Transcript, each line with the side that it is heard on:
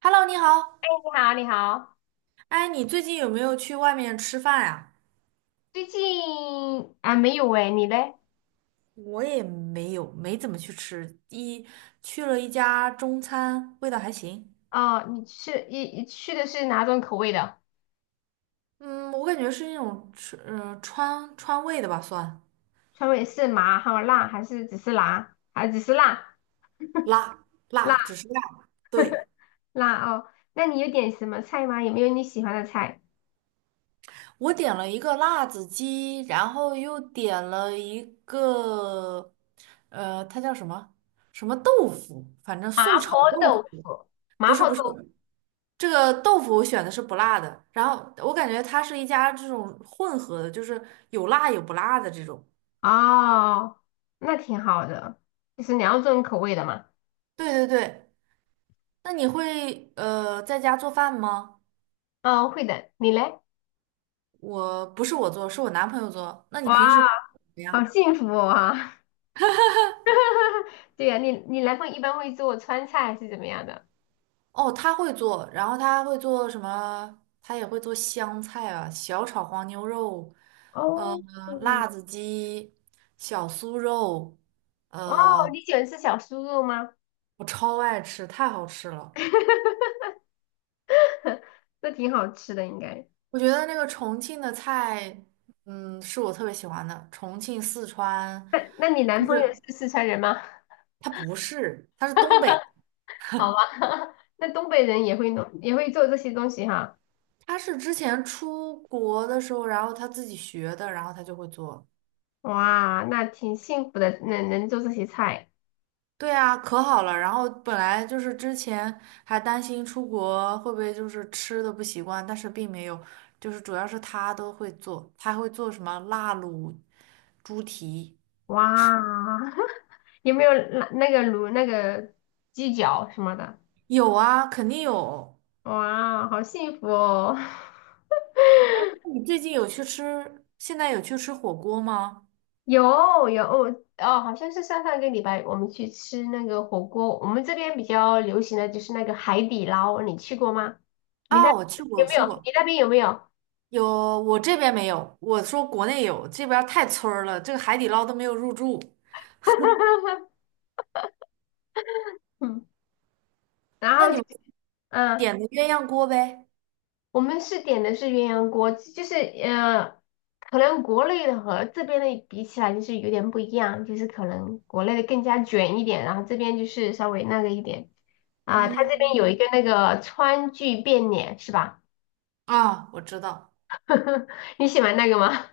right: Hello，你好。
left: 你好，你好，
right: 哎，你最近有没有去外面吃饭呀？
left: 最近啊没有哎，你嘞？
right: 我也没有，没怎么去吃，一去了一家中餐，味道还行。
left: 哦，你吃的是哪种口味的？
right: 嗯，我感觉是那种吃，川味的吧，算
left: 川味是麻还有辣，还是只是辣？还只是辣
right: 辣辣，
left: 辣
right: 只是辣。对，
left: 辣哦？那你有点什么菜吗？有没有你喜欢的菜？
right: 我点了一个辣子鸡，然后又点了一个，它叫什么什么豆腐，反正
left: 麻
right: 素炒
left: 婆
right: 豆
left: 豆
right: 腐，
left: 腐，
right: 不
left: 麻
right: 是
left: 婆
right: 不
left: 豆
right: 是，
left: 腐
right: 这个豆腐我选的是不辣的，然后我感觉它是一家这种混合的，就是有辣有不辣的这种。
left: 哦，那挺好的，就是两种口味的嘛。
right: 对对对，那你会在家做饭吗？
left: 哦，会的，你嘞？
right: 不是我做，是我男朋友做。那你
left: 哇，
right: 平时会做什么
left: 好
right: 样？
left: 幸福哦啊！对呀，你男朋友一般会做川菜还是怎么样的？
right: 哦，他会做，然后他会做什么？他也会做香菜啊、小炒黄牛肉、呃，
left: 哦，
right: 辣子鸡、小酥肉，
left: 哦，
right: 呃，
left: 你喜欢吃小酥肉吗？
right: 我超爱吃，太好吃了。
left: 那挺好吃的，应该。
right: 我觉得那个重庆的菜，是我特别喜欢的。重庆、四川，
left: 那那你
right: 就
left: 男朋友
right: 是
left: 是四川人吗？
right: 它不是，它是东北，
left: 好吧，那东北人也会弄，也会做这些东西哈。
right: 它是之前出国的时候，然后他自己学的，然后他就会做。
left: 哇，那挺幸福的，能做这些菜。
right: 对啊，可好了。然后本来就是之前还担心出国会不会就是吃的不习惯，但是并没有，就是主要是他都会做，他还会做什么辣卤猪蹄，
left: 哇，有没有那个卤那个鸡脚什么的？
right: 有啊，肯定有。
left: 哇，好幸福哦。
right: 那你最近有去吃，现在有去吃火锅吗？
left: 有有哦，好像是上上个礼拜我们去吃那个火锅，我们这边比较流行的就是那个海底捞，你去过吗？你那
right: 啊，我去过，
left: 有
right: 我
left: 没
right: 去
left: 有？
right: 过，
left: 你那边有没有？
right: 有，我这边没有，我说国内有，这边儿太村儿了，这个海底捞都没有入驻。
left: 嗯，然
right: 那
left: 后
right: 你
left: 就
right: 们
left: 嗯，
right: 点的鸳鸯锅呗？
left: 我们是点的是鸳鸯锅，就是可能国内的和这边的比起来就是有点不一样，就是可能国内的更加卷一点，然后这边就是稍微那个一点啊，它这边有
right: 嗯，
left: 一个那个川剧变脸是吧？
right: 啊，我知道，
left: 你喜欢那个吗？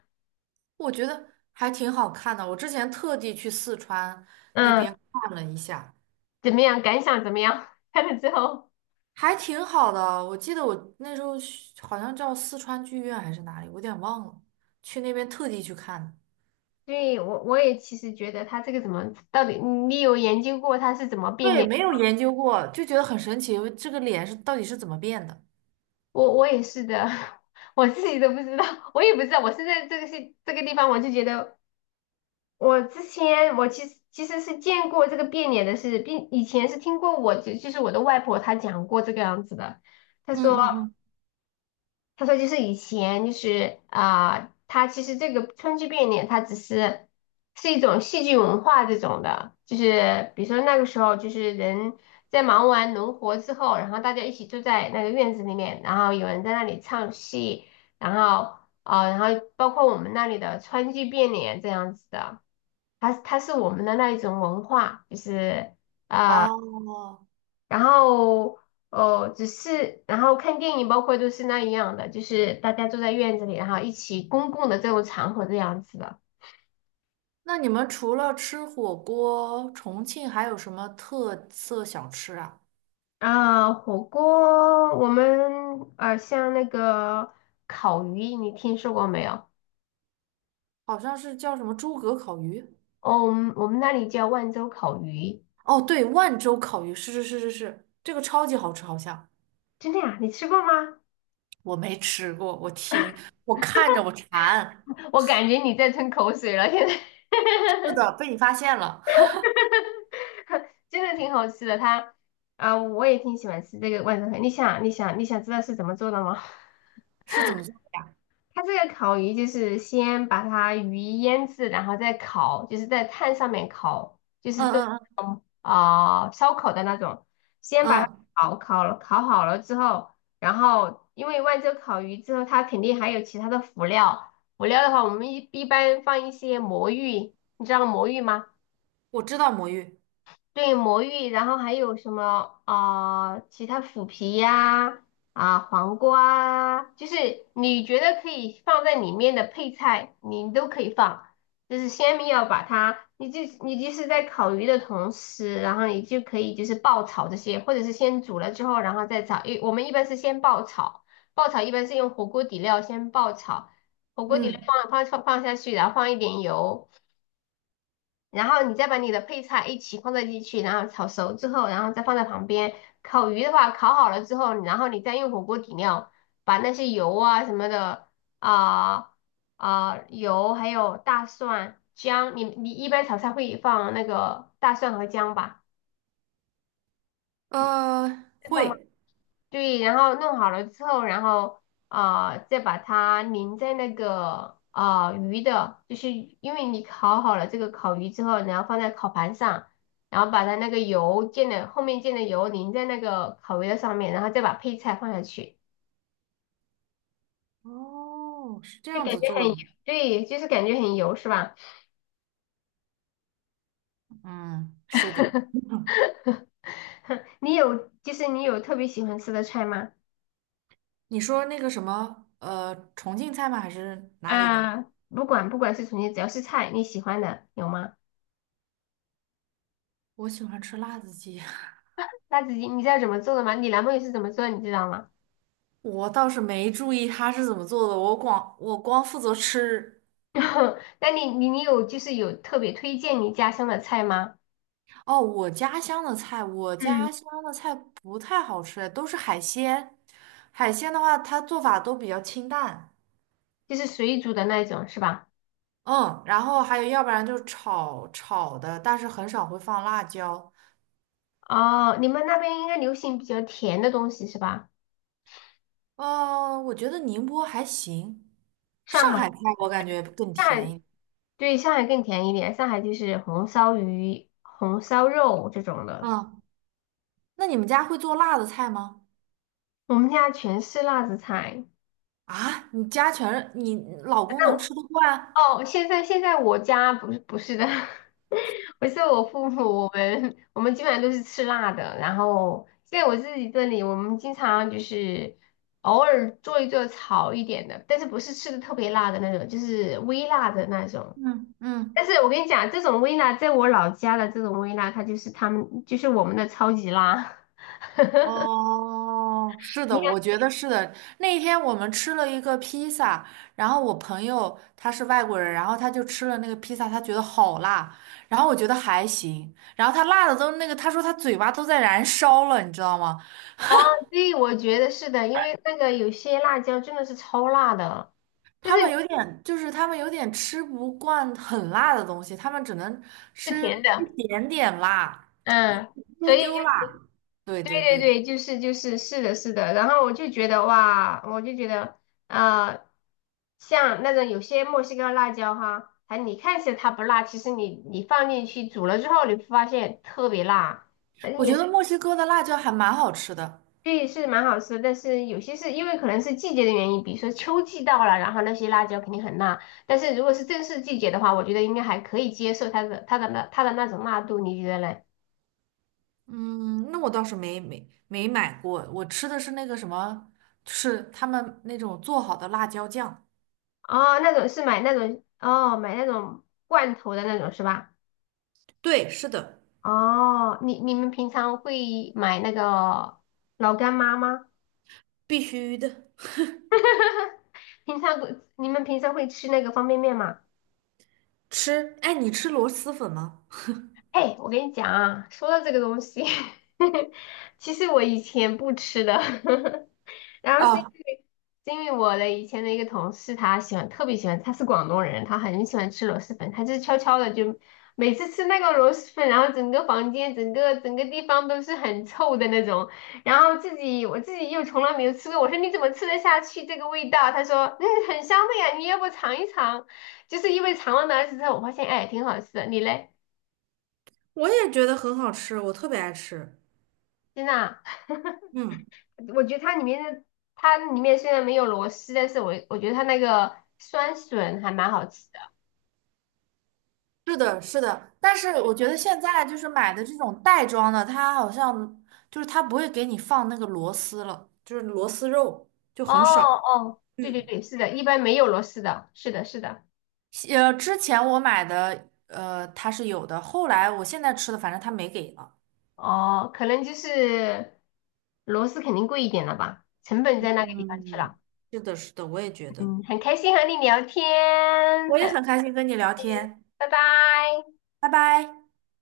right: 我觉得还挺好看的。我之前特地去四川 那
left: 嗯。
right: 边看了一下，
left: 怎么样？感想怎么样？看了之后
right: 还挺好的。我记得我那时候去好像叫四川剧院还是哪里，我有点忘了，去那边特地去看的。
left: 对，我也其实觉得他这个怎么到底，你有研究过他是怎么变
right: 对，
left: 脸？
right: 没有研究过，就觉得很神奇，这个脸是到底是怎么变的？
left: 我也是的，我自己都不知道，我也不知道。我是在这个是这个地方，我就觉得我之前我其实是见过这个变脸的事，并以前是听过就是我的外婆她讲过这个样子的。她
right: 嗯
left: 说。
right: 嗯嗯。
left: 他说就是以前就是他其实这个川剧变脸，它只是是一种戏剧文化这种的，就是比如说那个时候就是人在忙完农活之后，然后大家一起坐在那个院子里面，然后有人在那里唱戏，然后然后包括我们那里的川剧变脸这样子的，它是我们的那一种文化，就是。
right: 哦，
left: 然后哦，只是然后看电影，包括都是那一样的，就是大家坐在院子里，然后一起公共的这种场合这样子的。
right: 那你们除了吃火锅，重庆还有什么特色小吃啊？
left: 火锅我们像那个烤鱼，你听说过没有？
right: 好像是叫什么诸葛烤鱼。
left: 哦，我们那里叫万州烤鱼，
right: 哦，对，万州烤鱼，是是是是是，这个超级好吃，好像
left: 真的呀？你吃过吗？
right: 我没吃过，我看着我馋。
left: 我感觉你在吞口水了，现在
right: 是的，被你发现了，
left: 真的挺好吃的。它我也挺喜欢吃这个万州烤。鱼。你想，你想，你想知道是怎么做的吗？
right: 是怎么做的？
left: 它这个烤鱼就是先把它鱼腌制，然后再烤，就是在炭上面烤，就是
right: 嗯
left: 做
right: 嗯
left: 烧烤的那种。先
right: 嗯
left: 把它
right: 嗯，
left: 烤好了之后，然后因为万州烤鱼之后，它肯定还有其他的辅料。辅料的话，我们一般放一些魔芋，你知道魔芋吗？
right: 我知道魔芋，
left: 对，魔芋，然后还有什么其他腐皮呀、啊，黄瓜啊，就是你觉得可以放在里面的配菜，你都可以放。就是先不要把它，你就是在烤鱼的同时，然后你就可以就是爆炒这些，或者是先煮了之后，然后再炒。我们一般是先爆炒，爆炒一般是用火锅底料先爆炒，火锅底料
right: 嗯
left: 放下去，然后放一点油。然后你再把你的配菜一起放在进去，然后炒熟之后，然后再放在旁边。烤鱼的话，烤好了之后，然后你再用火锅底料把那些油啊什么的啊油还有大蒜、姜，你一般炒菜会放那个大蒜和姜吧？会放吗？
right: 会。
left: 对，然后弄好了之后，然后再把它淋在那个鱼的，就是因为你烤好了这个烤鱼之后，然后放在烤盘上，然后把它那个油溅的后面溅的油淋在那个烤鱼的上面，然后再把配菜放下去，
right: 哦，是这
left: 就
right: 样
left: 感
right: 子
left: 觉很
right: 做的，
left: 油对，就是感觉很油是吧？
right: 嗯，是的。
left: 你有特别喜欢吃的菜吗？
right: 你说那个什么，重庆菜吗？还是哪里的？
left: 啊、不管是重庆，只要是菜你喜欢的有吗？
right: 我喜欢吃辣子鸡，
left: 辣子鸡你知道怎么做的吗？你男朋友是怎么做的你知道吗？
right: 我倒是没注意它是怎么做的，我光负责吃。
left: 那你有就是有特别推荐你家乡的菜吗？
right: 哦，我家乡的菜，我
left: 嗯，
right: 家乡的菜不太好吃，都是海鲜。海鲜的话，它做法都比较清淡，
left: 就是水煮的那种是吧？
right: 嗯，然后还有要不然就是炒炒的，但是很少会放辣椒。
left: 哦，你们那边应该流行比较甜的东西是吧？
right: 我觉得宁波还行，
left: 上
right: 上海
left: 海
right: 菜我感觉更
left: 上
right: 甜
left: 海
right: 一点。
left: 对上海更甜一点，上海就是红烧鱼、红烧肉这种的。
right: 嗯。那你们家会做辣的菜吗？
left: 我们家全是辣子菜。
right: 啊，你家全是你老公
left: 那
right: 能
left: 我
right: 吃得惯？
left: 哦，现在我家不是的，不是我父母，我们基本上都是吃辣的。然后在我自己这里，我们经常就是偶尔做一做炒一点的，但是不是吃的特别辣的那种，就是微辣的那种。
right: 嗯
left: 但
right: 嗯，
left: 是我跟你讲，这种微辣，在我老家的这种微辣，它就是他们就是我们的超级辣。
right: 哦，是 的，
left: 你看
right: 我觉得是的。那天我们吃了一个披萨，然后我朋友他是外国人，然后他就吃了那个披萨，他觉得好辣，然后我觉得还行，然后他辣的都那个，他说他嘴巴都在燃烧了，你知道吗？
left: 啊，对，我觉得是的，因为那个有些辣椒真的是超辣的，但
right: 他
left: 是
right: 们有点就是他们有点吃不惯很辣的东西，他们只能
left: 是甜
right: 吃一
left: 的，
right: 点点辣，一
left: 嗯。
right: 丢
left: 所以
right: 丢
left: 就。
right: 辣。对
left: 对
right: 对
left: 对
right: 对，
left: 对，就是就是是的，是的。然后我就觉得哇，我就觉得呃，像那种有些墨西哥辣椒哈，还你看起来它不辣，其实你放进去煮了之后，你会发现特别辣，反正
right: 我
left: 也
right: 觉
left: 是
right: 得墨西哥的辣椒还蛮好吃的。
left: 对，是蛮好吃的但是有些是因为可能是季节的原因，比如说秋季到了，然后那些辣椒肯定很辣。但是如果是正式季节的话，我觉得应该还可以接受它的那种辣度，你觉得嘞？
right: 嗯，那我倒是没买过，我吃的是那个什么，是他们那种做好的辣椒酱。
left: 哦，那种是买那种哦，买那种罐头的那种是吧？
right: 对，是的，
left: 哦，你们平常会买那个老干妈吗？
right: 必须的。
left: 平常不，你们平常会吃那个方便面吗？
right: 吃，哎，你吃螺蛳粉吗？
left: 哎，我跟你讲啊，说到这个东西，其实我以前不吃的，然后
right: 啊，
left: 是因为我的以前的一个同事，他喜欢特别喜欢，他是广东人，他很喜欢吃螺蛳粉，他就是悄悄的就每次吃那个螺蛳粉，然后整个房间、整个地方都是很臭的那种，然后我自己又从来没有吃过，我说你怎么吃得下去这个味道？他说嗯很香的呀，你要不尝一尝？就是因为尝了那次之后，我发现哎挺好吃的，你嘞，
right: 我也觉得很好吃，我特别爱吃。
left: 真的啊？
right: 嗯，
left: 我觉得它里面虽然没有螺丝，但是我觉得它那个酸笋还蛮好吃的。
right: 是的，是的，但是我觉得现在就是买的这种袋装的，它好像就是它不会给你放那个螺丝了，就是螺丝肉就
left: 哦
right: 很少。
left: 哦，对对对，是的，一般没有螺丝的，是的，是的。
right: 之前我买的，它是有的，后来我现在吃的，反正他没给了。
left: 哦，可能就是螺丝肯定贵一点了吧，成本在那个地方去
right: 嗯，
left: 了。
right: 是的，是的，我也觉得。
left: 嗯，很开心和你聊天，
right: 我也
left: 很，
right: 很开心跟你聊天，
left: 拜拜。
right: 拜拜。